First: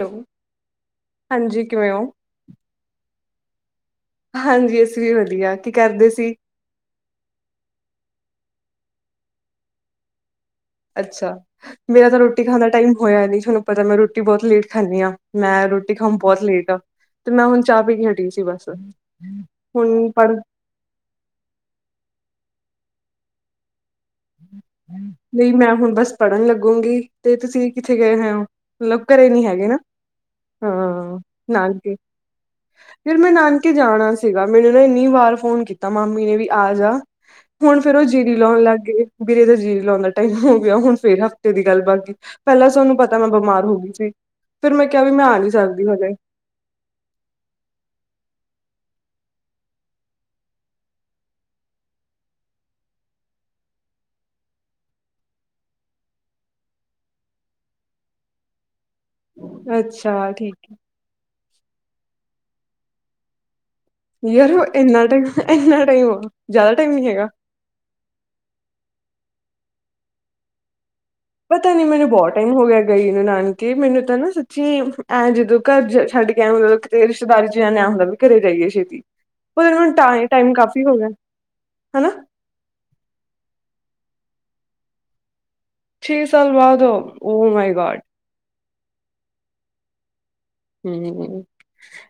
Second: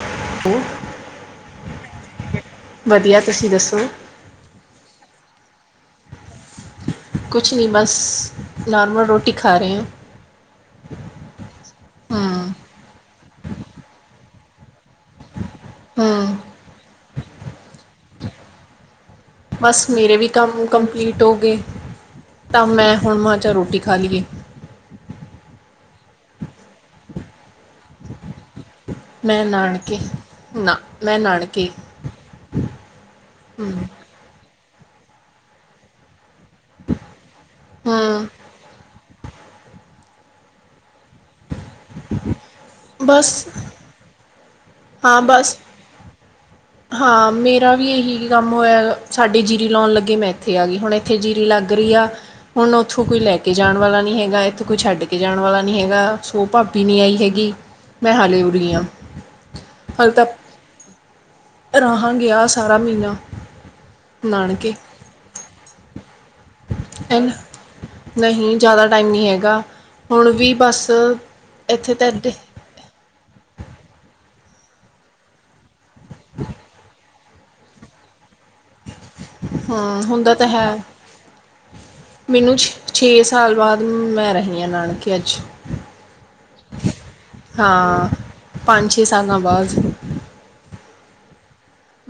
Hello ਹਾਂਜੀ ਕਿਵੇਂ ਓ। ਵਧੀਆਂ ਤੁਸੀਂ ਦੱਸੋ। ਹਾਂਜੀ ਅਸੀਂ ਵੀ ਵਧੀਆਂ ਕੀ ਕਰਦੇ ਸੀ। ਕੁਛ ਨਈ ਬਸ ਨਾਰਮਲ ਰੋਟੀ ਖਾ ਰਏ ਆਂ। ਅੱਛਾ ਮੇਰਾ ਤਾਂ ਰੋਟੀ ਹੂੰ ਖਾਣ ਦਾ ਟਾਈਮ ਹੋਇਆਂ ਨੀ ਤੁਹਾਨੂੰ ਪਤਾ ਮੈਂ ਰੋਟੀ ਬਹੁਤ ਲੇਟ ਖਾਨੀ ਆਂ। ਮੈਂ ਰੋਟੀ ਖਾਣ ਹੂੰ ਬਹੁਤ ਲੇਟ ਆ ਤੇ ਮੈਂ ਹੁਣ ਚਾਹ ਪੀ ਕੇ ਹਟੀ ਸੀ ਬਸ ਬਸ ਹੁਣ ਮੇਰੇ ਪੜ ਵੀ ਕੰਮ ਕੰਪਲੀਟ ਹੋ ਗਏ ਤਾਂ ਮੈਂ ਹੁਣ ਮੈਂ ਰੋਟੀ ਖਾ ਲਈਏ। ਨਈ ਮੈਂ ਹੁਣ ਬਸ ਪੜ੍ਹਨ ਲੱਗੂਗੀ ਤੇ ਤੁਸੀਂ ਕਿੱਥੇ ਗਏ ਹੋਏ ਓ। ਲੋਕ ਘਰੇ ਮੈਂ ਨੀ ਹੈਗੇ ਨਾ ਨਾਨਕੇ ਨਾ ਮੈਂ ਹਾਂ ਨਾਨਕੇ ਫਿਰ ਮੈਂ ਹੂੰ ਨਾਨਕੇ ਜਾਣਾ ਸੀ। ਸੀਗਾ ਮੈਨੂੰ ਨਾ ਇੰਨੀ ਵਾਰ ਫੋਨ ਕੀਤਾ ਮਾਮੀ ਨੇ ਵੀ ਆ ਜਾ ਹੁਣ ਫਿਰ ਓ ਹੂੰ ਜੀਰੀ ਲਾਉਂਣ ਲੱਗ ਗਏ। ਵੀਰੇ ਦਾ ਜੀ ਲਾਉਣ ਦਾ ਟਾਈਮ ਹੋ ਗਿਆਂ ਹੁਣ ਫਿਰ ਹਫ਼ਤੇ ਦੀ ਗੱਲ ਬਣ ਗਈ ਪੈਲਾਂ ਤੁਹਨੂੰ ਪਤਾ ਮੈਂ ਬਸ ਬਿਮਾਰ ਹੋ ਗਈ ਸੀ ਫੇਰ ਮੈਂ ਕਿਆ ਵੀ ਹਾਂ ਮੈਂ ਆ ਨਈ ਬਸ ਸਕਦੀ ਹਜੇ ਹਾਂ ਮੇਰਾ ਵੀ ਇਹੀ ਕੰਮ ਹੋਇਆ ਸਾਡੇ ਜੀਰੀ ਲਾਉਂਣ ਲੱਗੇ ਮੈਂ ਇੱਥੇ ਆ ਗਈ ਹੁਣੇ ਉੱਥੇ ਜੀਰੀ ਲੱਗ ਰਈ ਆ। ਹੁਣ ਉੱਥੋਂ ਕੋਈ ਲੈ ਕੇ ਜਾਣ ਵਾਲਾ ਨੀ ਹੈਗਾ ਇੱਥੇ ਕੋਈ ਛੱਡ ਕੇ ਜਾਣ ਵਾਲਾ ਨੀ ਹੈਗਾ ਸੋ ਭਾਬੀ ਨਈਆਈ ਹੈਗੀ। ਮੈਂ ਹਾਲੇ ਉਰੀ ਹਾਂ। ਅੱਛਾ ਠੀਕ ਏ। ਰਾਹਾਂ ਗਿਆ ਸਾਰਾ ਮ੍ਹੀਨਾਂ ਯਾਰ ਇਨਾ ਟੈਮ ਇੰਨਾ ਟੈਮ ਵ ਜਾਦਾ ਟੈਮ ਨੀ ਹੈਗਾ। ਐਨ ਨਹੀਂ ਜਾਦਾ ਟਾਈਮ ਨੀ ਹੈਗਾ ਹੁਨ ਵੀ ਬਸ ਪਤਾ ਨੀ ਇੱਥੇ ਤਾਂ ਮੈਨੂੰ ਬਹੁ ਏਡੇ ਟਾਈਮ ਹੋ ਗ਼ੇਆ। ਗਈ ਨੂੰ ਨਾਨਕੇ ਮੈਨੂੰ ਤਾਂ ਨਾ ਸੱਚੀ ਐਂ ਜਦੋਂ ਘਰ ਜਾ ਛੱਡ ਕੇ ਐਂ ਮਤਲਬ ਜੇ ਰਿਸ਼ਤੇਦਾਰੀ ਚ ਜਾਨੇ ਆਂ ਐਂ ਹੁੰਦਾ ਵੀ ਘਰੇ ਜਾਈਏ ਛੇਤੀ, ਪਰ ਹੁਨ ਹਾਂ ਹੁੰਦਾ ਤਾਂ ਟਾਈਮ-ਟਾਈਮ ਹੈ ਕਾਫੀ ਹੋ ਗੇਆ, ਹਨਾ। ਮੈਨੂੰ ਛੇ ਛੇ ਸਾਲ ਬਾਦ ਮੈਂ ਰਹੀ ਆਂ ਨਾਨਕੇ ਅੱਜ। ਛੇ ਸਾਲ ਬਾਦ, ਓ ਮਾਈ ਗੌਡ। ਪੰਜ-ਛੇ ਸਾਲਾਂ ਬਾਦ ਹੂੰ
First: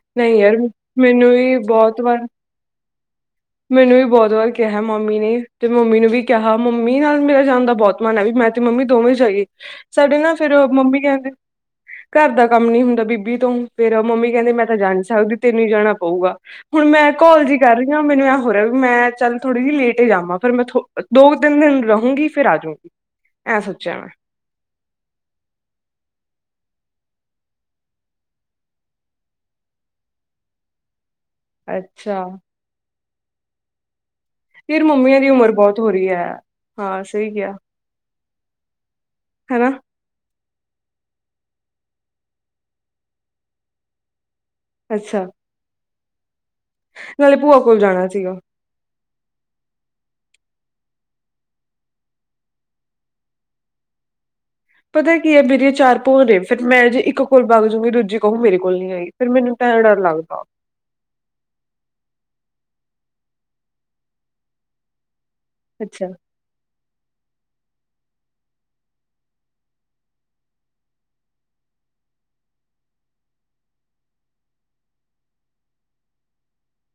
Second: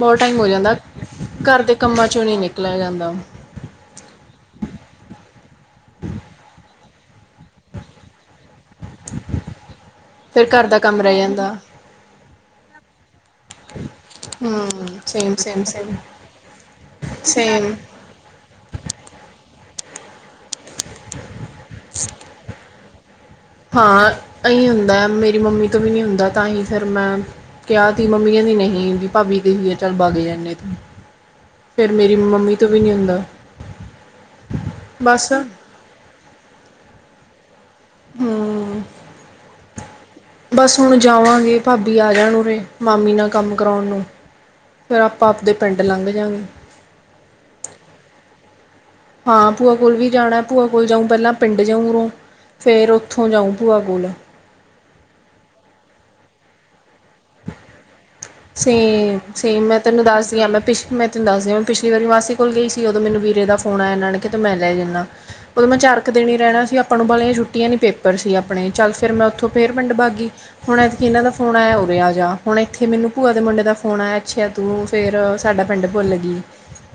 ਬਹੁ ਨਹੀਂ ਟਾਈਮ ਹੋ ਯਾਰ ਜਾਂਦਾ, ਮੈਨੂੰ ਵੀ ਘਰ ਦੇ ਬਹੁਤ ਕੰਮਾਂ ਵਾਰ ਚੋ ਨੀ ਨਿਕਲਿਆ ਜਾਂਦਾ। ਮੈਨੂੰ ਵੀ ਬੋਤ ਵਾਰ ਕਿਹਾ ਮਾਮੀ ਨੇ ਤੇ ਮੰਮੀ ਨੂੰ ਵੀ ਕਿਹਾ ਮੰਮੀ ਨਾਲ ਮੇਰਾ ਜਾਨ ਦਾ ਬੋਤ ਮਨ ਐ ਵੀ ਮੈਂ ਤੇ ਮੰਮੀ ਦੋਵੇਂ ਜਾਈਏ, ਸਾਡੇ ਨਾ ਫਿਰ ਫੇਰ ਘਰ ਦਾ ਕੰਮ ਮੰਮੀ ਰਹਿ ਕੈਂਦੇ ਜਾਂਦਾ ਘਰ ਦਾ ਕੰਮ ਨੀ ਹੁੰਦਾ ਵੀ ਕੀ ਤੂੰ ਫੇਰ ਮੰਮੀ ਕੈਂਦੀ ਮੈਂ ਤਾਂ ਜਾ ਹਮ ਨੀ ਸੇਮ ਸਕਦੀ ਤੈਨੂੰ ਸੇਮ ਈ ਜਾਨਾ ਸੇਮ ਪਊਗਾ, ਹੁਨ ਮੈਂ ਘੋਲ ਜੀ ਸੇਮ ਕਰ ਰਈ ਮੈਨੂੰ ਐਂ ਹੋ ਰਿਆ ਵੀ ਮੈਂ ਚੱਲ ਥੋੜੀ ਜੀ ਲੇਟ ਏ ਜਾਵਾਂ। ਪਰ ਮੈਂ ਥੋ ਦੋ ਕ ਤਿੰਨ ਦਿਨ ਰਹੂੰਗੀ, ਫਿਰ ਆਜੂੰ। ਹਾਂ ਅਈਂ ਹੁੰਦਾ ਮੇਰੀ ਮੰਮੀ ਤੋਂ ਵੀ ਨੀ ਹੁੰਦਾ ਤਾਂਹੀ ਫਿਰ ਮੈਂ ਕਿਆ ਤੀ ਮੰਮੀ ਕੈਂਦੀ ਨਹੀਂ ਵੀ ਭਾਬੀ ਗਈ ਹੋਈ ਆ ਚੱਲ ਬਗ ਜਾਂਨੇ ਆਂ ਏਥੋਂ। ਫੇਰ ਮੇਰੀ ਅੱਛਾ ਮੰਮੀ ਤੋਂ ਵੀ ਨੀ ਹੁੰਦਾ। ਯਾਰ ਮੰਮੀਆਂ ਦੀ ਬਸ ਉਮਰ ਬੋਤ ਹੋ ਰੀ ਐ, ਹਾਂ ਸਈ ਕਿਆ। ਹੂੰ। ਹੈਨਾ। ਬਸ ਹੁਨ ਜਾਵਾਂਗੇ ਭਾਬੀ ਆ ਜਾਨ ਉਰੇੇ ਮਾਮੀ ਨਾਲ ਕੰਮ ਕਰੌਨ ਨੂੰ। ਫੇਰ ਅੱਛਾ ਆਪਾਂ ਆਪਦੇ ਪਿੰਡ ਲੰਘ ਜਾਂਗੇ। ਨਾਲੇ ਭੂਆ ਕੋਲ ਜਾਨਾ ਸੀਗਾ। ਹਾਂ ਭੂਆ ਕੋਲ ਵੀ ਜਾਨਾ ਭੂਆ ਕੋਲ ਜਾਊਂ ਪੈਲਾਂ ਪਿੰਡ ਜਾਊ ਉਰੋਂ ਫੇਰ ਓਥੋਂ ਜਾਊਂ ਭੂਆ ਕੋਲ। ਪਤਾ ਕੀ ਐ ਮੇਰੀਆਂ ਚਾਰ ਭੂਆ ਨੇ ਫੇਰ ਮੈਂ ਜੇ ਇੱਕ ਕੋਲ ਬਗ ਜੂੰਗੀ, ਦੂਜੀ ਕਊਗੀ ਮੇਰੇ ਕੋਲ ਨੀ ਆਈ, ਸੇਮ ਫੇਰ ਮੈਨੂੰ ਸੇਮ ਤਾਂ ਮੈਂ ਐਂ ਡਰ ਤੈਨੂੰ ਦੱਸਦੀ ਲੱਗਦਾ। ਹਾਂ ਮੈਂ ਪਿਛ ਮੈਂ ਤੈਨੂੰ ਦੱਸਦੀ ਆਂ ਮੈਂ ਪਿਛਲੀ ਵਾਰੀ ਮਾਸੀ ਕੋਲ ਗਈ ਸੀ ਓਦੋਂ ਮੈਨੂੰ ਵੀਰੇ ਦਾ ਫੋਨ ਆਏਆ ਨਾਨਕੇਆਂ ਤੋਂ ਕਿਆ ਤੈਨੂੰ ਮੈਂ ਲੈ ਜਾਂਨਾ। ਓਦੋਂ ਮੈਂ ਚਾਰ ਅੱਛਾ। ਕ ਦਿਨ ਈ ਰੈਨਾ ਸੀ ਆਪਾਂ ਨੂੰ ਬਾਲੀਆ ਛੁੱ ਛੁਟੀਆਂ ਨੀ ਪੇਪਰ ਸੀ ਆਪਨੇ'ਚੱਲ ਫ਼ੇਰ ਮੈਂ ਉੱਥੋਂ ਫੇਰ ਪਿੰਡ ਬਾਗੀ, ਹੁਨ ਐਤਕੀ ਏਨਾਂ ਦਾ ਫੋਨ ਆਏਆ ਉਰੇ ਆ ਜਾ ਹੁਨ ਏਥੇ ਮੈਨੂੰ ਭੂਆ ਦੇ ਮੁੰਡੇ ਦਾ ਫੋਨ ਆਏਆ ਅੱਛੇਆ ਤੂੰ ਫੇਰ ਸਾਡਾ ਪਿੰਡ ਭੁੱਲਗੀ।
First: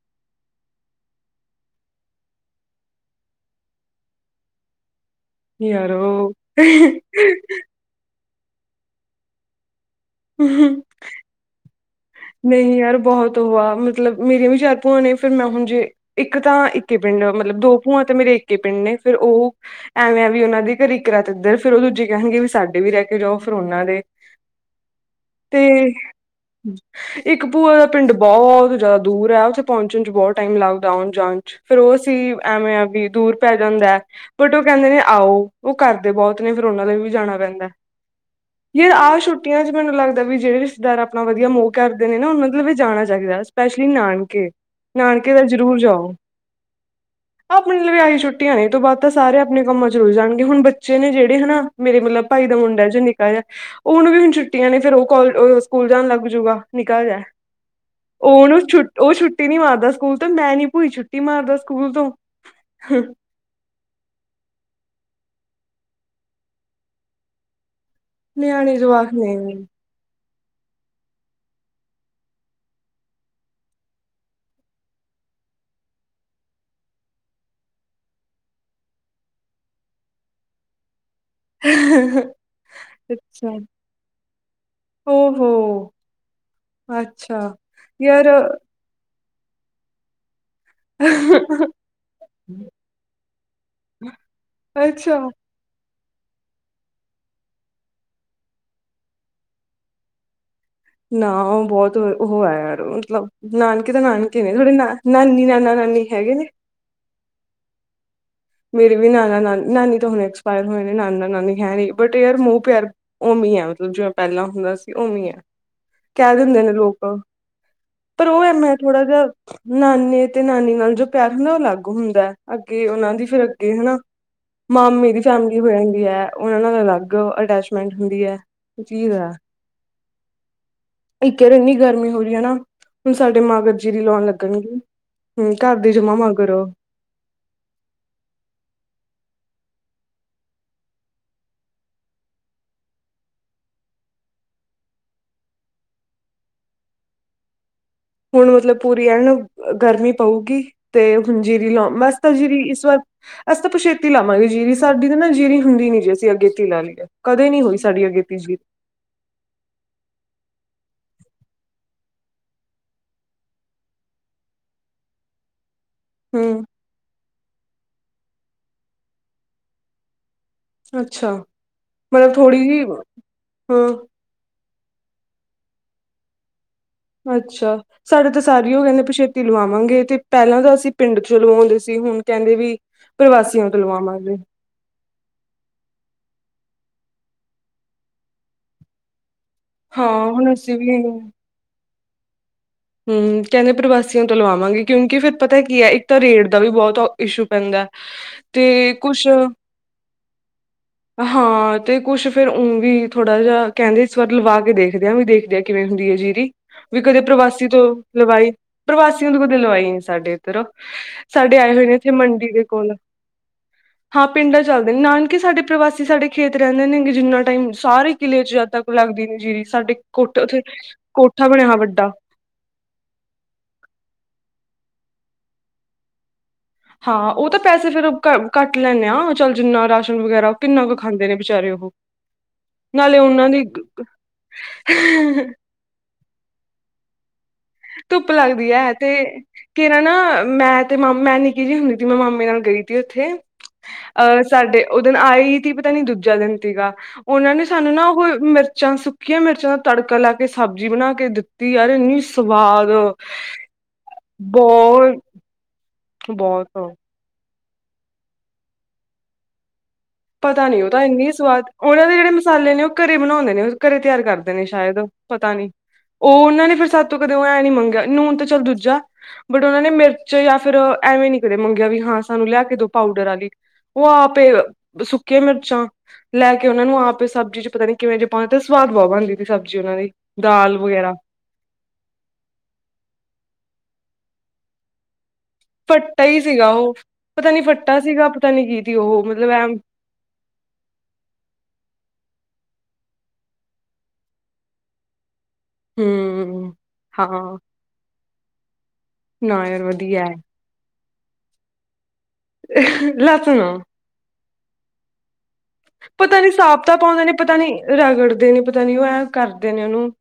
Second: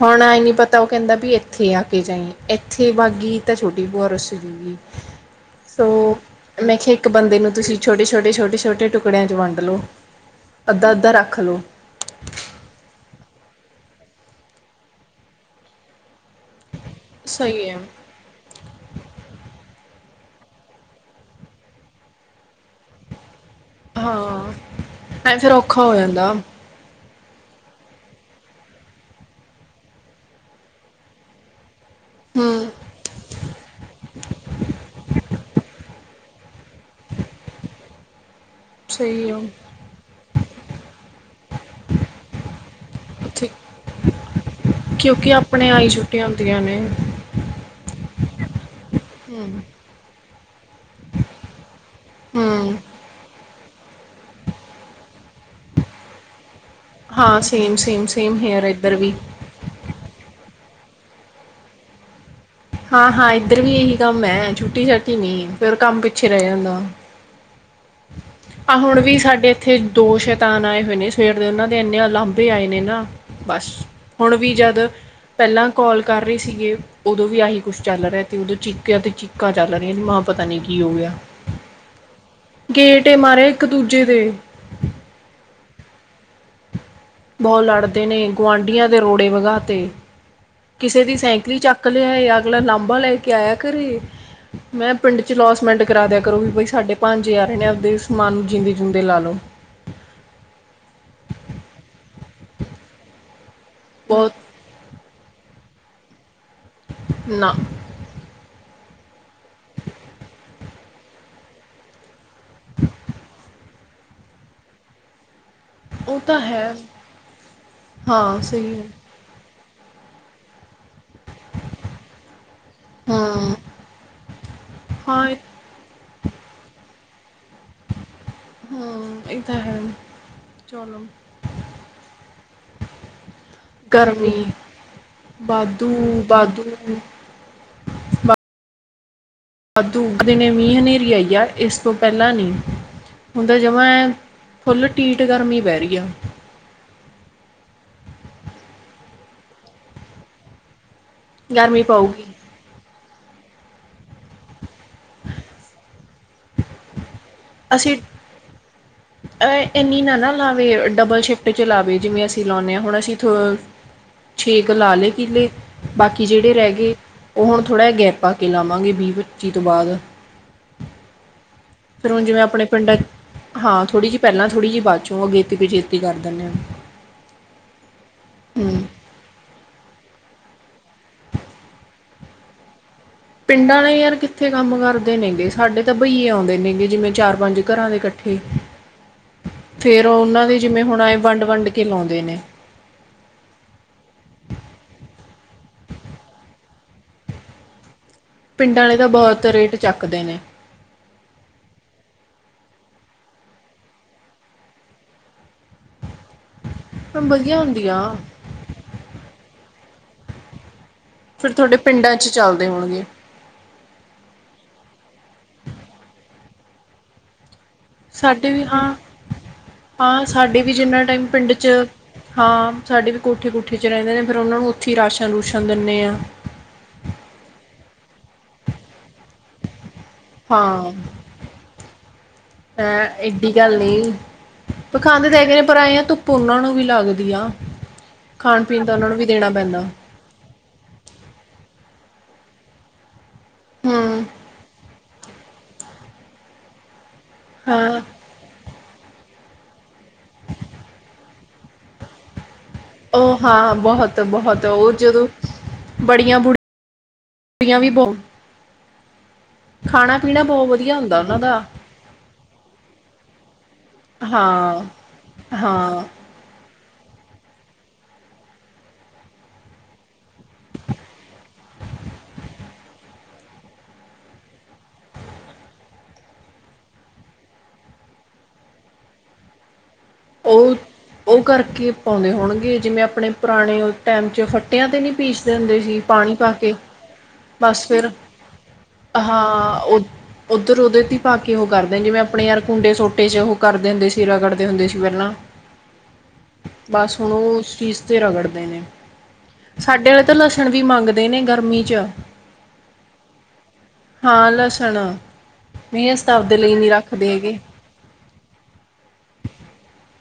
ਹੁਨ ਐਂ ਨੀ ਪਤਾ ਓ ਕੈਂਦਾ ਵੀ ਏਥੇ ਆ ਕੇ ਜਾਈਂ, ਏਥੇ ਬਾਗੀ ਤਾਂ ਛੋਟੀ ਭੂਆ ਰੁੱਸ ਜੂ। ਸੋ ਯਾਰੋ ਮੈਂ ਕਿਆ ਇੱਕ ਬੰਦੇ ਨੂੰ ਤੁਸੀਂ ਛੋਟੇ-ਛੋਟੇ-ਛੋਟੇ-ਛੋਟੇ ਟੁਕੜਿਆਂ ਚ ਵੰਡ ਲੋ, ਅੱਦਾ-ਅੱਦਾ ਰੱਖ ਲੋ। ਨਹੀਂ ਯਾਰ ਬਹੋਤ ਓਹੋ ਆ ਮਤਲਬ ਮੇਰੀਆਂ ਵੀ ਚਾਰ ਭੂਆਂ ਨੇ ਫਿਰ ਮੈਂ ਹੁਨ ਜੇ, ਇੱਕ ਤਾਂ ਇਕੇ ਪਿੰਡ ਮਤਲਬ ਸਹੀ ਦੋ ਹੈ ਭੂਆਂ ਤੇ ਮੇਰੇ ਇੱ ਇਕੇ ਪਿੰਡ ਨੇ ਫ਼ੇਰ ਓਹੋ ਐਵੇਂ ਐ ਵੀ ਓਨਾਂ ਦੀ ਘਰੇਂ ਇਕ ਰਾਤ ਏਦਰ ਫੇਰ ਓ ਦੂਜੇ ਕੈਨਗੇ ਵੀ ਸਾਡੇ ਵੀ ਰੈ ਕੇ ਰਓ ਵੀ ਫੇਰ ਓਨਾਂ ਦੇ, ਹਾਂ ਐ ਫਿਰ ਤੇ ਔਖਾ ਹੋ ਜਾਂਦਾ ਇੱਕ ਭੂਆ ਦਾ ਪਿੰਡ ਬਹੋਤ ਜਾਦਾ ਦੂਰ ਐ, ਓਥੇ ਪੋਂਚਨ ਚ ਬੋਤ ਟਾਈਮ ਲੱਗਦਾ ਔਨ ਜਾਨ ਚ ਫੇਰ ਓ ਅਸੀ ਹਮ ਐਵੇਂ ਆ ਵੀ ਦੂਰ ਪੈ ਜਾਂਦੈ। ਬਟ ਓ ਕੈਂਦੇ ਨੇ ਆਓ, ਓ ਕਰਦੇ ਬੋਤ ਨੇ ਫੇਰ ਓਨਾਂ ਦੇ ਵੀ ਜਾਨਾ ਪੈਂਦਾ। ਯਾਰ ਆਹ ਸਹੀ ਆ ਛੁੱਟੀਆਂ ਚ ਮੈਨੂੰ ਲੱਗਦਾ ਵੀ ਜੇੜੇ ਰਿਸ਼ਤੇਦਾਰ ਆਪ ਆਪਣਾ ਵਧੀਆ ਮੋਹ ਕਰਦੇ ਨੇ ਨਾ, ਮਤਲਬ ਇਹ ਜਾਣਾ ਚਾਹੀਦਾ, ਉੱਥੇ ਸਪੈਸ਼ਲੀ ਨਾਨਕੇ। ਕਿਉਂਕਿ ਨਾਨਕੇ ਤਾਂ ਆਪਣੇ ਜਰੂਰ ਆਈ ਜਾਓ। ਛੁੱਟੀਆਂ ਨੇ। ਆਪਣੇ ਲਈ ਵੀ ਆਈ ਛੁੱਟੀਆਂ ਨੇ, ਇਹ ਤੋਂ ਬਾਅਦ ਤਾਂ ਸਾਰੇ ਹਮ ਆਪਣੇ ਕੰਮਾਂ ਚ ਰੁਝ ਜਾਣਗੇ। ਹੁਣ ਬੱ ਚੇ ਨੇ ਜਿਹੜੇ ਹਨਾ, ਮੇਰੇ ਮਤਲਬ ਭਾਈ ਦਾ ਹਮ ਮੁੰਡਾ ਜੌ ਨਿੱਕਾ ਜਿਹਾ, ਉਹਨੂੰ ਵੀ ਹੁਣ ਛੁੱਟੀਆਂ ਨੇ, ਫੇਰ ਉਹ ਕ ਸਕੂਲ ਜਾਣ ਲੱਗ ਜੂਗਾ ਨਿਕਾ ਜਿਹਾ, ਹਾਂ ਸੇਮ ਸੇਮ ਸੇਮ ਉਹਨੂੰ ਹੇਅਰ ਇੱਧਰ ਛੁਟ, ਵੀ ਉਹ ਛੁੱ, ਛੁੱਟੀ ਨਹੀਂ ਮਾਰਦਾ ਸਕੂਲ ਤੋਂ, ਮੈਂ ਨੀ ਭੂਈ ਛੁੱਟੀ ਮਾਰਦਾ ਸਕੂਲ ਤੋਂ। ਹਾਂ, ਹਾਂ ਇੱਧਰ ਵੀ ਇਹੀ ਕੰਮ ਹੈ, ਛੁੱਟੀ-ਛਾਟੀ ਨੀ, ਫਿਰ ਕੰਮ ਪਿੱਛੇ ਰਹਿ ਜਾਂਦਾ। ਆ ਨਿਆਣੇ ਹੁਣ ਜਵਾਕ ਵੀ ਸਾਡੇ ਨੇ ਇੱਥੇ ਦੋ ਸ਼ਤਾਨ ਆਏ ਹੋਏ ਨੇ ਸਵੇਰ ਦੇ, ਉਹਨਾਂ ਦੇ ਇੰਨੇ ਓਲਾਂਭੇ ਆਏ ਨੇ ਨਾ। ਬਸ, ਹੁਣ ਵੀ ਜਦ, ਪਹਿਲਾਂ ਕੋਲ ਕਰ ਰਹੀ ਸੀਗੀ ਵੀ ਆਹੀ ਕੁਛ ਚੱਲ ਰਿਹਾ ਤੇ ਉਦੋਂ ਚੀਕਿਆ, ਤੇ ਚੀਕਾਂ ਚੱਲ ਰਹੀਆਂ ਤੇ ਮਾਂ ਪਤਾ ਨੀ ਕੀ ਹੋ ਗਿਆ। ਗੇਟ ਏ ਮਾਰੇ, ਇੱਕ-ਦੂਜੇ ਦੇ। ਓ ਹੋ। ਬਹੁਤ ਲੜਦੇ ਨੇ, ਯਾਰ ਗੁਆਂਢੀਆਂ ਦੇ ਰੋੜੇ ਵਗਾ ਤੇ। ਕਿਸੇ ਦੀ ਸਾਈਕਲ ਚੱਕ ਲਿਆਏ, ਅਗਲਾ ਲਾਂਬਾ ਲੈ ਕੇ ਆਇਆ ਘਰੇ। ਮੈਂ ਅੱਛਾ ਪਿੰਡ'ਚ ਲੋਸਮੈਂਟ ਕਰਾ ਦਿਆ ਕਰੋ ਵੀ ਬਈ, ਸਾਡੇ ਭਾਣਜੇ ਆ ਰਹੇ ਨੇ, ਆਪਦੇ ਸਮਾਨ ਨੂੰ ਜਿਂਦੇ-ਜਿਉਂਦੇ ਲਾ ਲਓ। ਨਾ, ਉਹ ਬਹੁਤ ਉਹ ਹੈ ਯਾਰ, ਮਤਲਬ ਨਾਨਕੇ ਤਾਂ ਬਹੁਤ ਨਾਨਕੇ ਨੇ ਥੋੜੇ ਨਾ ਨਾਨੀ, ਨਾਨਾ-ਨਾਨੀ ਹੈਗੇ ਨੇ। ਨਾ। ਮੇਰੇ ਵੀ ਨਾਨਾ-ਨਾਨੀ, ਨਾਨੀ ਤਾਂ ਹੁਣੇ ਐਕਸਪਾਇਰ ਹੋਏ ਨੇ, ਨਾਨਾ-ਨਾਨੀ ਹੈ ਨਹੀਂ। ਬਟ ਯਾਰ, ਮੋਹ-ਪਿਆਰ, ਓਵੇ ਹੀ ਆ, ਮਤਲਬ ਜਿਵੇਂ ਪਹਿਲਾਂ ਹੁੰਦਾ ਸੀ, ਉਵੇਂ ਹੀ ਆ। ਉਹ ਕਹਿ ਤਾਂ ਦਿੰਦੇ ਨੇ ਹੈ ਲੋਕ, ਪਰ ਹਾਂ ਉਹ ਐ ਮੈਂ ਸਹੀ ਹੈ ਥੋੜਾ ਜਿਹਾ ਨਾਨੇ ਤੇ ਨਾਨੀ ਨਾਲ ਜੋ ਪਿਆਰ ਹੁੰਦਾ, ਉਹ ਅਲਗ ਹੁੰਦਾ। ਅੱਗੇ ਉਹਨਾਂ ਦੀ ਫਿਰ ਹਾਂ ਅੱਗੇ ਹਨਾ, ਮਾਮੇ ਦੀ ਹਾਂ ਇਹ ਫੈਮਿਲੀ ਹੋਦੀ ਹੈ, ਉਹਨਾ ਨਾਲ ਅਲੱਗ ਅਟੈਚਮੈਂਟ ਹੁੰਦੀ ਹੈ। ਹਾਂ, ਇਹ ਤਾਂ ਹੈ। ਚਲੋ। ਇੱਕ ਯਾਰ, ਇੰਨੀ ਗਰਮੀ ਹੋ ਰਹੀ ਹੈ ਨਾ, ਹੁਣ ਸਾਡੇ ਮਗ ਜੀ ਦੀ ਲਾਉਣ ਗਰਮੀ ਲੱਗਣਗੇ। ਹਮ, ਘਰ ਵਾਧੂ ਦੀ ਜਮਾ ਮਾਗਰੋ। ਵਾਧੂ ਵਾਧੂ ਉੱਗਦੇ ਨੇ, ਮੀਂਹ-ਹਨੇਰੀ ਆਈ ਆ, ਇਸ ਤੋਂ ਪਹਿਲਾਂ ਨਹੀ। ਹੁਣ ਤਾਂ ਜਮਾ ਐ, ਫੁੱਲ ਢੀਠ ਗਰਮੀ ਪੈ ਰਹੀ ਆ। ਹੁਣ ਮਤਲਬ ਪੂਰੀ ਐਨ ਗਰਮੀ ਪਊਗੀ ਤੇ ਹੁਣ ਜੀਰੀ ਗਰਮੀ ਲਾ, ਵੈਸੇ ਪਾਊਗੀ ਤਾਂ ਜੀਰੀ ਇਸ ਵਾਰ ਅਸੀਂ ਤਾਂ ਪਛੇਤੀ ਲਾਵਾਂਗੇ ਜੀਰੀ, ਸਾਡੀ ਤਾਂ ਨਾ ਜੀਰੀ ਹੁੰਦੀ ਨੀ ਜੀ, ਅਸੀਂ ਅਗੇਤੀ ਲਾ ਲਈਏ। ਕਦੇ ਨਹੀਂ ਹੋਈ ਸਾਡੀ ਅਗੇਤੀ ਜੀਰੀ। ਏਨੀ ਨਾ, ਨਾ ਲਾਵੇ, ਡਬਲ ਸ਼ਿਫਟ'ਚ ਲਾਵੇ, ਜਿਵੇਂ ਅਸੀਂ ਲਾਉਂਨੇ ਹਾਂ ਹੁਣ ਅਸੀਂ ਛੇ ਕ ਲਾਲੇ ਕਿਲੇ। ਬਾਕੀ ਜਿਹੜੇ ਹਮ ਰਹਿ ਗਏ, ਉਹ ਹੁਣ ਥੋੜ੍ਹਾ ਜਿਹਾ ਗੈਪ ਪਾ ਕੇ ਲਾਵਾਂਗੇ, ਵੀਹ-ਪੱਚੀ ਤੋਂ ਬਾਅਦ। ਅੱਛਾ। ਫੇਰ ਰੁਣ ਮਤਲਬ ਜਿਵੇਂ ਥੋੜ੍ਹੀ ਆਪਣੇ ਜਿਹੀ ਪਿੰਡ'ਚ ਹਾਂ, ਥੋੜੀ ਜਿਹੀ ਪਹਿਲਾਂ, ਥੋੜ੍ਹੀ ਜਹੀ ਬਾਅਦ'ਚੋਂ ਅਗੇਤੀ-ਪਛੇਤੀ ਕਰ ਦਿੰਦੇ ਹਾਂ। ਅੱਛਾ। ਸਾਡੇ ਤਾਂ ਸਾਰੀ ਉਹ ਹੂੰ ਕਹਿੰਦੇ ਪਛੇਤੀ ਲਵਾਵਾਂਗੇ, ਤੇ ਪਹਿਲਾਂ ਤਾਂ ਅਸੀਂ ਪਿੰਡ'ਚ ਲਵਾਉਂਦੇ ਸੀ, ਹੁਣ ਕਹਿੰਦੇ ਵੀ ਪ੍ਰਵਾਸੀਆਂ ਪਿੰਡਾਂ ਤੋਂ ਆਲੇ ਯਾਰ, ਲਵਾਵਾਂਗੇ ਕਿੱਥੇ ਕੰਮ ਕਰ ਦੇ ਨੇਗੇ, ਸਾਡੇ ਤਾਂ ਬਈਏ ਆਉਂਦੇ ਨੇਗੇ, ਜਿਵੇਂ ਚਾਰ-ਪੰਜ ਘਰਾਂ ਦੇ ਇਕੱਠੇ। ਫੇਰ ਹਾਂ ਉਹਨਾਂ ਦੇ ਅਸੀਂ ਜਿਵੇਂ ਵੀ ਹੁਣ ਆਏ, ਵੰਡ-ਵੰਡ ਕੇ ਲਾਉਂਦੇ ਨੇ। ਹੂ ਕਹਿੰਦੇ ਪ੍ਰਵਾਸੀਆਂ ਤੋਂ ਲਵਾਵਾਂਗੇ, ਕਿਉਂਕਿ ਫਿਰ ਪਤਾ ਕੀ ਹੈ, ਇੱਕ ਤਾਂ ਰੇਟ ਦਾ ਵੀ ਬਹੁਤ ਇਸ਼ੂ ਪੈਂਦਾ। ਹ ਪਿੰਡਾਂ ਆਲੇ ਤਾਂ ਬਹੁਤ ਰੇਟ ਚੱਕਦੇ ਨੇ। ਹ ਹਾਂ, ਤੇ ਕੁੱਛ ਫੇਰ ਉਹ ਵੀ ਥੋੜਾ ਜਿਹਾ ਕਹਿੰਦੇ, ਇਸ ਵਾਰ ਲਵਾ ਕੇ ਦੇਖਦੇ ਆ, ਵੀ ਦੇਖਦੇ ਆ ਕਿਵੇਂ ਹੁੰਦੀ ਹੈ ਜੀਰੀ। ਵੀ ਕਦੇ ਵਧੀਆ ਪ੍ਰਵਾਸੀ ਤੋਂ ਹੁੰਦੀ ਆ ਲਵਾਈ, ਪ੍ਰਵਾਸੀਆਂ ਤੋਂ ਕਦੇ ਲਵਾਈ ਨੀ ਸਾਡੇ ਇੱਧਰ। ਫਿਰ ਸਾਡੇ ਆਏ ਤੁਹਾਡੇ ਹੋਏ ਨੇ ਇੱਥੇ, ਪਿੰਡਾਂ 'ਚ ਮੰਡੀ ਦੇ ਚੱਲਦੇ ਕੋਲ। ਹੋਣਗੇ ਹਾਂ, ਪਿੰਡਾਂ ਚੱਲਦੇ ਨੇ, ਨਾਨਕੇ ਸਾਡੇ ਪ੍ਰਵਾਸੀ ਸਾਡੇ ਖੇਤ ਰਹਿੰਦੇ ਨੇਗੇ ਜਿੰਨਾ ਟਾਈਮ। ਸਾਰੇ ਸਾਡੇ ਕਿਲ੍ਹੇ'ਚ ਵੀ ਜਦ ਹਾਂ ਤੱਕ ਲੱਗਦੀ ਨੀ ਜੀਰੀ, ਸਾਡੇ ਹਾਂ ਕੋਠੇ ਉੱਥੇ ਸਾਡੇ ਵੀ ਜਿੰਨਾ ਟਾਈਮ ਕੋਠਾ ਪਿੰਡ 'ਚ ਬਣਿਆ ਵੱਡਾ। ਹਾਂ, ਸਾਡੇ ਵੀ ਕੋਠੇ-ਕੁਠੇ ਚ ਰਹਿੰਦੇ ਨੇ, ਫੇਰ ਉਹਨਾਂ ਨੂੰ ਉੱਥੇ ਹੀ ਰਾਸ਼ਨ-ਰੂਸ਼ਨ ਦਿੰਦੇ ਹਾਂ। ਹਾਂ, ਉਹ ਤਾਂ ਪੈਸੇ ਫੇਰ ਕੱਟ ਲੈਂਨੇ ਆ, ਚੱਲ ਜਿੰਨਾ ਰਾਸ਼ ਫਰੂਟ ਵਗੈਰਾ, ਉਹ ਕਿਨਾ ਕੁ ਖਾਦੇ ਨੇ ਵਿਚਾਰੇ ਉਹ- ਹੈ ਨਾਲੇ ਉਹਨਾਂ ਏਡੀ ਦੀ ਗੱਲ ਨਹੀ, ਔ ਖਾਦੇ ਤਾਂ ਹੈਗੇ ਏ ਨੇ ਪਰਾਏਆਂ ਤੂ- ਧੁੱਪ ਊਨਾ ਨੂੰ ਵੀ ਲੱਗਦੀ ਆ- ਧੁੱਪ ਖਾਣ ਲੱਗਦੀ ਪੀਣ ਹੈ, ਤਾਂ ਤੇ ਉਹਨਾਂ ਨੂੰ ਵੀ ਦੇਣਾ ਪੈਂਦਾ ਕਿਹੜਾ ਨਾ ਮੈ- ਤੇ ਮੈ ਨਿਕੀ ਜਿਹੀ ਹੁੰਦੀ, ਤੇ ਮੈਂ ਮਾਮੇ ਨਾਲ ਗਈ ਸੀ ਉਥੇ ਹੂੰ ਅਹ ਸਾਡੇ- ਉਹ ਦਿਨ ਆਏ ਹੀ ਸੀ, ਪਤਾ ਨੀ ਦੂਜਾ ਦਿਨ ਸੀਗਾ, ਉਹਨਾ ਨੇ ਸਾਨੂੰ ਹਾਂ ਨਾ ਉਹ ਮ- ਚੱਲ ਸੁੱਕੀਆਂ ਮਿਰਚਾਂ ਦਾ ਤੜਕਾ ਲੈ ਕੇ, ਸਬਜ਼ੀ ਬਣਾ ਕੇ ਦਿੱਤੀ, ਯਾਰ ਇੰਨੀ ਸਵਾਦ- ਉਹ ਹਾਂ ਬਹੁਤ- ਬਹੁਤ ਉਹ ਜਦੋ ਬੜੀਆਂ ਬੁੜੀਆਂ- ਬਹੁਤ ਕੁੜੀਆਂ ਵੀ ਬੋ ਖਾਣਾ- ਪੀਣਾ ਪਤਾ ਬਹੁਤ ਨੀ ਉਹ ਵਧੀਆ ਤਾਂ ਹੁੰਦਾ ਇੰਨ ਉਹਨਾਂ ਦਾ ਸਵਾਦ, ਉਹਨਾ ਦੇ ਜਿਹੜੇ ਮਸਾਲੇ ਨੇ ਉਹ ਘਰੇ ਬਣਾਉਦੇ ਨੇ ਉਹ ਘਰੇ ਤਿਆਰ ਕਰਦੇ ਨੇ, ਹਾਂ ਸ਼ਾਇਦ ਉਹ- ਪਤਾ ਨੀ ਹਾਂ ਉਹ ਉਹਨਾ ਨੇ ਫਿਰ ਸਾਡੇ ਤੋ ਕਦੇ ਉਹ ਐ ਨੀ ਮੰਗਿਆ, ਨੂਣ ਤਾਂ ਚੱਲ ਦੂਜਾ- ਬਟ ਉਹਨਾ ਨੇ ਮਿਰਚ ਜਾਂ ਫਿਰ ਐਵੇ ਨੀ- ਦੇ ਮੰਗਿਆ ਵੀ ਹਾਂ ਸਾਨੂੰ ਲੈ ਕੇ ਦੋ ਪਾਊਡਰ ਵਾਲੀ, ਉਹ ਆਪੇ ਸੁੱਕੀਆਂ ਮਿਰਚਾਂ- ਲੈ ਕੇ ਉਹਨਾ ਨੂੰ ਆਪ ਸਬਜੀ 'ਚ ਪਤਾ ਨੀ ਕਿਵੇ ਜੇ ਪਾਉ, ਤੇ ਸਵਾਦ ਬਹੁਤ ਬਣਦੀ ਸੀ ਸਬਜੀ ਉਹਨਾ ਦੀ ਉਹ ਦਾਲ ਵਗੈਰਾ- ਉਹ ਕਰਕੇ ਪਾਉਦੇ ਹੋਣਗੇ, ਜਿਵੇ ਆਪਣੇ ਪੁਰਾਣੇ ਟਾਈਮ 'ਚ ਫੱਟਿਆਂ ਤੇ ਨਹੀ ਪੀਸ਼- ਹੁੰਦੇ ਸੀ ਫੱਟਾ ਪਾਣੀ ਹੀ ਪਾ ਸੀਗਾ ਕੇ, ਉਹ ਪਤਾ ਨੀ ਬਸ ਫੱਟਾ ਫਿਰ ਸੀਗਾ ਪਤਾ ਨੀ ਕੀ ਤੀ ਉਹ ਮਤਲਬ ਐ ਹਾਂ ਉਹ- ਉਧਰ ਉਹਦੇ ਤੇ ਪਾ ਕੇ ਉਹ ਕਰਦੇ, ਜਿਵੇ ਆਪਣੇ ਯਾਰ ਕੁੰਡੇ ਸੋਟੇ 'ਚ ਉਹ ਕਰਦੇ ਹੁੰਦੇ ਸਰਾ ਕੱਢਦੇ ਹੁੰਦੇ ਸੀ- ਵੇਲਾ ਹੂੰ ਬਸ ਹੁਣ ਉਹ ਹਾਂ ਉਸ ਚੀਜ ਤੇ ਰਗੜਦੇ ਨੇ, ਨਾ ਯਾਰ ਸਾਡੇ ਵਾਲੇ ਵਧੀਆ ਐ। ਤਾਂ ਲ- ਹਲਦੀ ਮੰਗਦੇ ਨੇ ਗਰਮੀ ਚ ਲਸਣ ਨੋ - ਹਾਂ ਲਸਣ- ਨਹੀਂ ਅਸੀਂ ਤਾਂ ਪਤਾ ਨੀ ਆਪਦੇ ਲਈ ਨਹੀਂ ਸਾਬਤਾ ਪਾਉਦੇ ਰੱਖਦੇ ਨੇ ਪਤਾ ਹੈਗੇ ਨੀ ਰਗੜਦੇ ਨੇ ਪਤਾ ਨੀ ਉਹ ਐਂ ਕਰਦੇ ਨੇ ਉਹਨੂੰ-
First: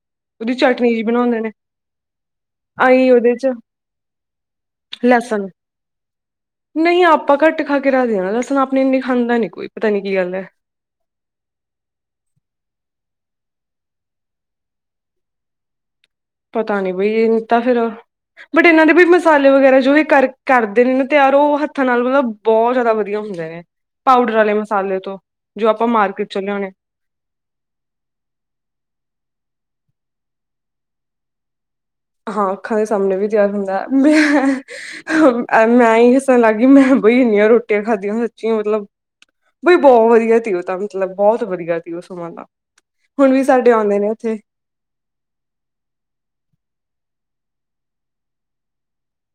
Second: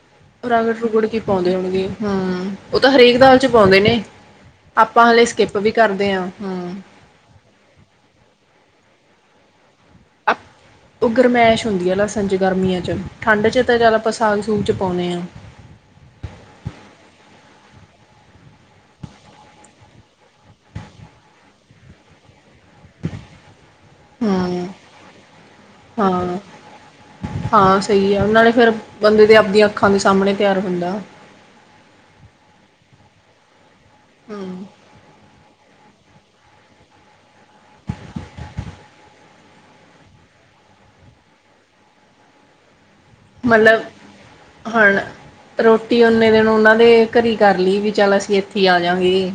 ਉਹਦੀ ਰਗੜ- ਚਟਨੀ ਜੀ ਰੁਗੜ ਕੇ ਬਣਾਉਂਦੇ ਨੇ ਪਾਉਦੇ ਹੋਣਗੇ, ਹਾਂ ਉਹ ਤਾਂ ਆਈ ਹਰੇਕ ਉਹਦੇ ਦਾਲ 'ਚ ਪਾਉਦੇ ਨੇ- ਆਪਾ ਹਾਲੇ ਲਸਣ ਸਕਿੱਪ ਵੀ ਕਰਦੇ ਆਂ ਹੂ ਆਪਾ ਘੱਟ ਖਾ ਕੇ ਰੱਖ ਦੇਣਾ, ਲਸਣ ਆਪਣੇ ਇਨੀ ਖਾਦਾ ਨੀ ਕੋਈ ਪਤਾ ਨੀ ਕੀ ਗੱਲ ਹੈ। ਉਹ ਗਰਮੈਸ਼ ਹੁੰਦੀ ਹੈਨਾ ਲਸਣ ਚ ਗਰਮੀਆਂ 'ਚ, ਠੰਡ 'ਚ ਤਾਂ ਚੱਲ ਆਪਾ ਸਾਗ ਸੂਗ 'ਚ ਪਾਉਦੇ ਹਾਂ- ਪਤਾ ਨੀ ਬਈ, ਇਹ ਨੂੰ ਤਾਂ ਫੇਰ- ਬਟ ਇਹਨਾਂ ਦੇ ਵੀ ਮਸਾਲੇ ਵਗੈਰਾ ਜੋ ਇਹ ਕਰ ਕਰਦੇ ਨੇ ਨਾ ਤਿਆਰ, ਉਹ ਹੱਥਾਂ ਨਾਲ ਮਤਲਬ- ਬਹੁਤ ਜਿਆਦਾ ਵਧੀਆ ਹੁੰਦੇ ਨੇ, ਪਾਊਡਰ ਵਾਲੇ ਹੂੰ ਮਸਾਲੇ ਤੋ ਜੋ ਆਪਾ ਮਾਰਕੀਟ ਹਾਂ 'ਚ ਲਿਆਉਣੇ- ਹਾਂ ਸਹੀ ਆ, ਨਾਲੇ ਫੇਰ ਬੰਦੇ ਤੇ ਆਪਦੀਆਂ ਅੱਖਾਂ ਦੇ ਸਾਹਮਣੇ ਤਿਆਰ ਹੁੰਦਾ- ਹਾਂ ਅੱਖਾਂ ਦੇ ਸਾਹਮਣੇ ਵੀ ਤਿਆਰ ਹੁੰਦਾ ਹੂੰ ਮ- ਐ ਮੈਂ ਹੱਸਣ ਲੱਗ ਗਈ, ਮੈਂ ਬਈ ਇਨੀ ਰੋਟੀਆਂ ਖਾਦੀਆਂ ਸੱਚੀ ਮਤਲਬ- ਬਈ ਬਹੁਤ ਵਧੀਆ ਸੀ ਓ ਤਾ ਮਤਲਬ ਬਹੁਤ ਵਧੀਆ ਸੀ ਓ ਸਮਾਂ ਤਾ, ਹੁਣ ਵੀ ਸਾਡੇ ਮਤਲਬ ਆਉਂਦੇ ਨੇ ਓਥੇ। ਹੁਣ ਰੋਟੀ ਓਨੇ ਦਿਨ ਉਹਨਾ ਦੇ ਘਰੀਂ ਕਰ ਲਈ ਵੀ ਚੱਲ ਅਸੀ ਇਥੇ ਹੀ ਆ ਜਾਗੇ।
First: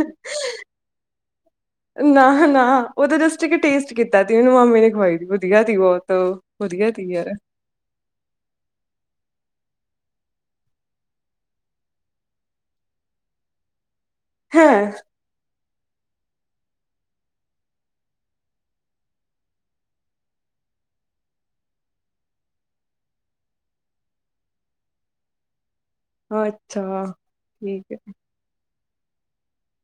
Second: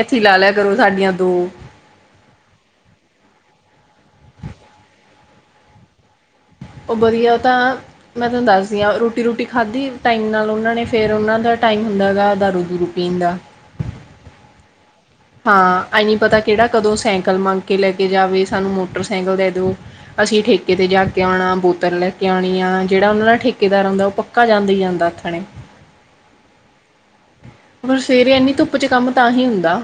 ਏਥੇ ਲਾ ਲਿਆ ਕਰੋ ਸਾਡੀਆਂ ਦੋ। ਨਾ ਨਾ ਉਹਦੇ ਬਸ ਟੇਸਟ ਕੀਤਾ ਸੀ, ਮੈਨੂੰ ਮਾਮੇ ਨੇ ਖਵਾਈ ਦੀ ਵਧੀਆ ਸੀ ਬਹੁਤ। ਉਹ ਤੀ ਯਾਰ ਵਧੀਆ ਉਹ ਤਾਂ ਮੈਂ ਤੁਹਾਨੂੰ ਦਸਦੀ ਹਾਂ ਰੋਟੀ ਰੂਟੀ ਖਾਧੀ ਟਾਈਮ ਨਾਲ ਉਹਨਾ ਨੇ, ਫਿਰ ਉਹਨਾ ਦਾ ਟਾਈਮ ਹੁੰਦਾ ਗਾ ਦਾਰੂ ਦੂਰੂ ਪੀਣ ਦਾ। ਹੈਂ! ਹਾਂ, ਐ ਨੀ ਪਤਾ ਕਿਹੜਾ ਕਦੋ ਸਾਈਕਲ ਮੰਗ ਕੇ ਲੈ ਕੇ ਜਾਵੇ, ਸਾਨੂੰ ਮੋਟਰ ਸਾਈਕਲ ਦੇ ਦਿਓ। ਅਸੀਂ ਠੇਕੇ ਤੇ ਜਾ ਕੇ ਆਉਣਾ, ਬੋਤਲ ਲੈ ਕੇ ਆਣੀ ਆ, ਜਿਹੜਾ ਉਹਨਾਂ ਦਾ ਠੇਕੇਦਾਰ ਹੁੰਦਾ ਉਹ ਪੱਕ ਪੱਕਾ ਜਾਦਾ ਹੀ ਜਾਂਦਾ ਆਥਣੇ। ਅੱਛਾ। ਠੀਕ ਹੈ ਪਰ ਸਵੇਰੇ ਐਨੀ ਧੁੱਪ ਚ ਕੰਮ ਤਾਂ ਹੀ ਹੁੰਦਾ।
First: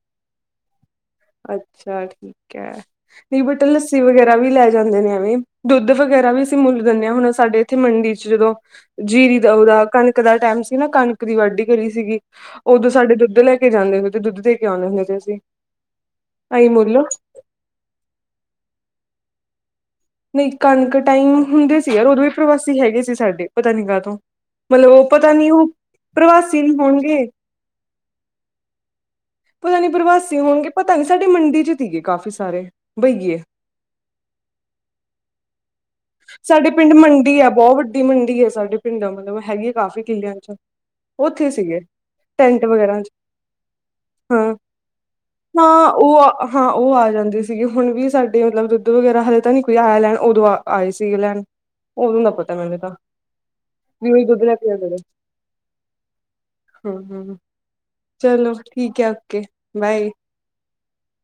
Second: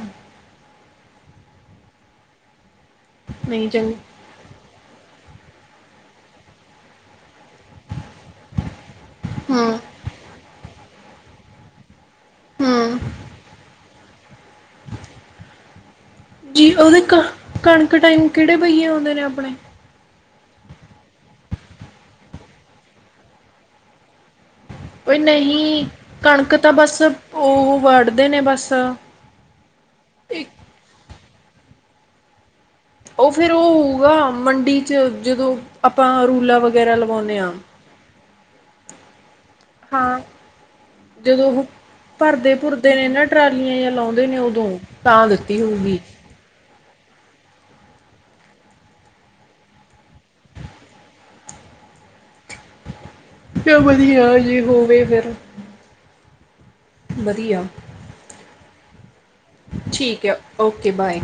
ਅੱਛਾ ਠੀਕ ਐ, ਨਹੀਂ ਬਟ ਲੱਸੀ ਵਗੈਰਾ ਵੀ ਲੈ ਜਾਦੇ ਨੇ ਐਵੇਂ, ਦੁੱਧ ਵਗੈਰਾ ਵੀ ਅਸੀ ਮੁੱਲ ਦਿੰਦੇ ਹਾਂ, ਹੁਣ ਸਾਡੇ ਇਥੇ ਮੰਡੀ ਚ ਜਦੋਂ ਜੀਰੀ ਦਾ ਹੂੰ ਉਹਦਾ ਕਣਕ ਦਾ ਟੈਮ ਸੀ ਨਾ ਕਣਕ ਦੀ ਵਾਢੀ ਕਰੀ ਸੀਗੀ ਉਦੋ ਹੂੰ। ਸਾਡੇ ਦੁੱਧ ਲੈ ਕੇ ਜਾਂਦੇ ਹੁੰਦੇ ਤੇ ਦੁੱਧ ਦੇ ਕੇ ਆਉਦੇ ਹੁੰਦੇ ਤੇ ਅਸੀ। ਜੀ ਉਹਦੇ ਕ ਕਣਕ ਟਾਈਮ ਕਿਹੜੇ ਬਹੀਏ ਆਉਂਦੇ ਨੇ ਆਪਣੇ? ਨਹੀਂ ਕਣਕ ਟਾਈਮ ਹੁੰਦੇ ਸੀ ਯਾਰ, ਉਦੋਂ ਵੀ ਪ੍ਰਵਾਸੀ ਹੈਗੇ ਸੀ ਸਾਡੇ ਪਤਾ ਨੀ ਕਾਹਤੋਂ। ਮਤਲਬ ਉਹ ਬਈ ਪਤਾ ਨੀ ਉਹ ਨਹੀਂ, ਕਣਕ ਪ੍ਰਵਾਸੀ ਤਾਂ ਨੀ ਬਸ ਹੋਣਗੇ ਉਹ ਵਢਦੇ ਨੇ ਬਸ ਪਤਾ ਨੀ ਪ੍ਰਵਾਸੀ ਇੱਕ ਹੋਣਗੇ, ਪਤਾ ਨੀ ਸਾਡੇ ਮੰਡੀ ਚ ਸੀਗੇ ਕਾਫੀ ਸਾਰੇ। ਉਹ ਬਈਏ ਫੇਰ ਉਹ ਹੋਊਗਾ ਮੰਡੀ ਚ ਜਦੋਂ ਆਪਾਂ ਰੁ ਸਾਡੇ ਪਿੰਡ ਮੰਡੀ ਆ, ਬਹੁਤ ਵੱਡੀ ਮੰਡੀ ਆ ਸਾਡੇ ਪਿੰਡ, ਮਤਲਬ ਹੈਗੀ ਆ ਕਾਫੀ ਹਾਂ ਕਿੱਲਿਆਂ ਚ। ਉੱਥੇ ਜਦੋਂ ਉਹ ਸੀਗੇ। ਭਰਦੇ ਟੈਂਟ ਭੁਰਦੇ ਵਗੈਰਾ ਨੇ ਚ ਨਾ ਟਰਾਲੀਆਂ ਜਾਂ ਲਾਉਂਦੇ ਨੇ ਹਾਂ ਉਦੋਂ ਤਾਂ ਦਿੱਤੀ ਹਾਂ ਹੋਊਗੀ। ਉਹ ਹਾਂ, ਉਹ ਆ ਜਾਂਦੀ ਸੀਗੇ, ਹੁਣ ਵੀ ਸਾਡੇ ਮਤਲਬ ਦੁੱਧ ਵਗੈਰਾ ਹਾਲੇ ਤਾਂ ਨਹੀਂ ਕੋਈ ਆਇਆ ਲੈਣ ਉਦੋਂ ਆ ਆਏ ਸੀਗੇ ਲੈਣ, ਉਦੋਂ ਦਾ ਪਤਾ ਮੈਨੂੰ ਤਾਂ। ਜਾਂ ਵੀ ਉਹੀ ਵਧੀਆ ਦੁੱਧ ਲੈ ਜੀ ਕੇ ਆਦੇ ਨੇ ਹੋਵੇ ਫੇਰ। ਹੂੰ ਹੂੰ, ਚਲੋ ਠੀਕ ਐ ਓਕੇ। ਬਾਏ ਠੀਕ ਐ, ਓਕੇ ਬਾਏ।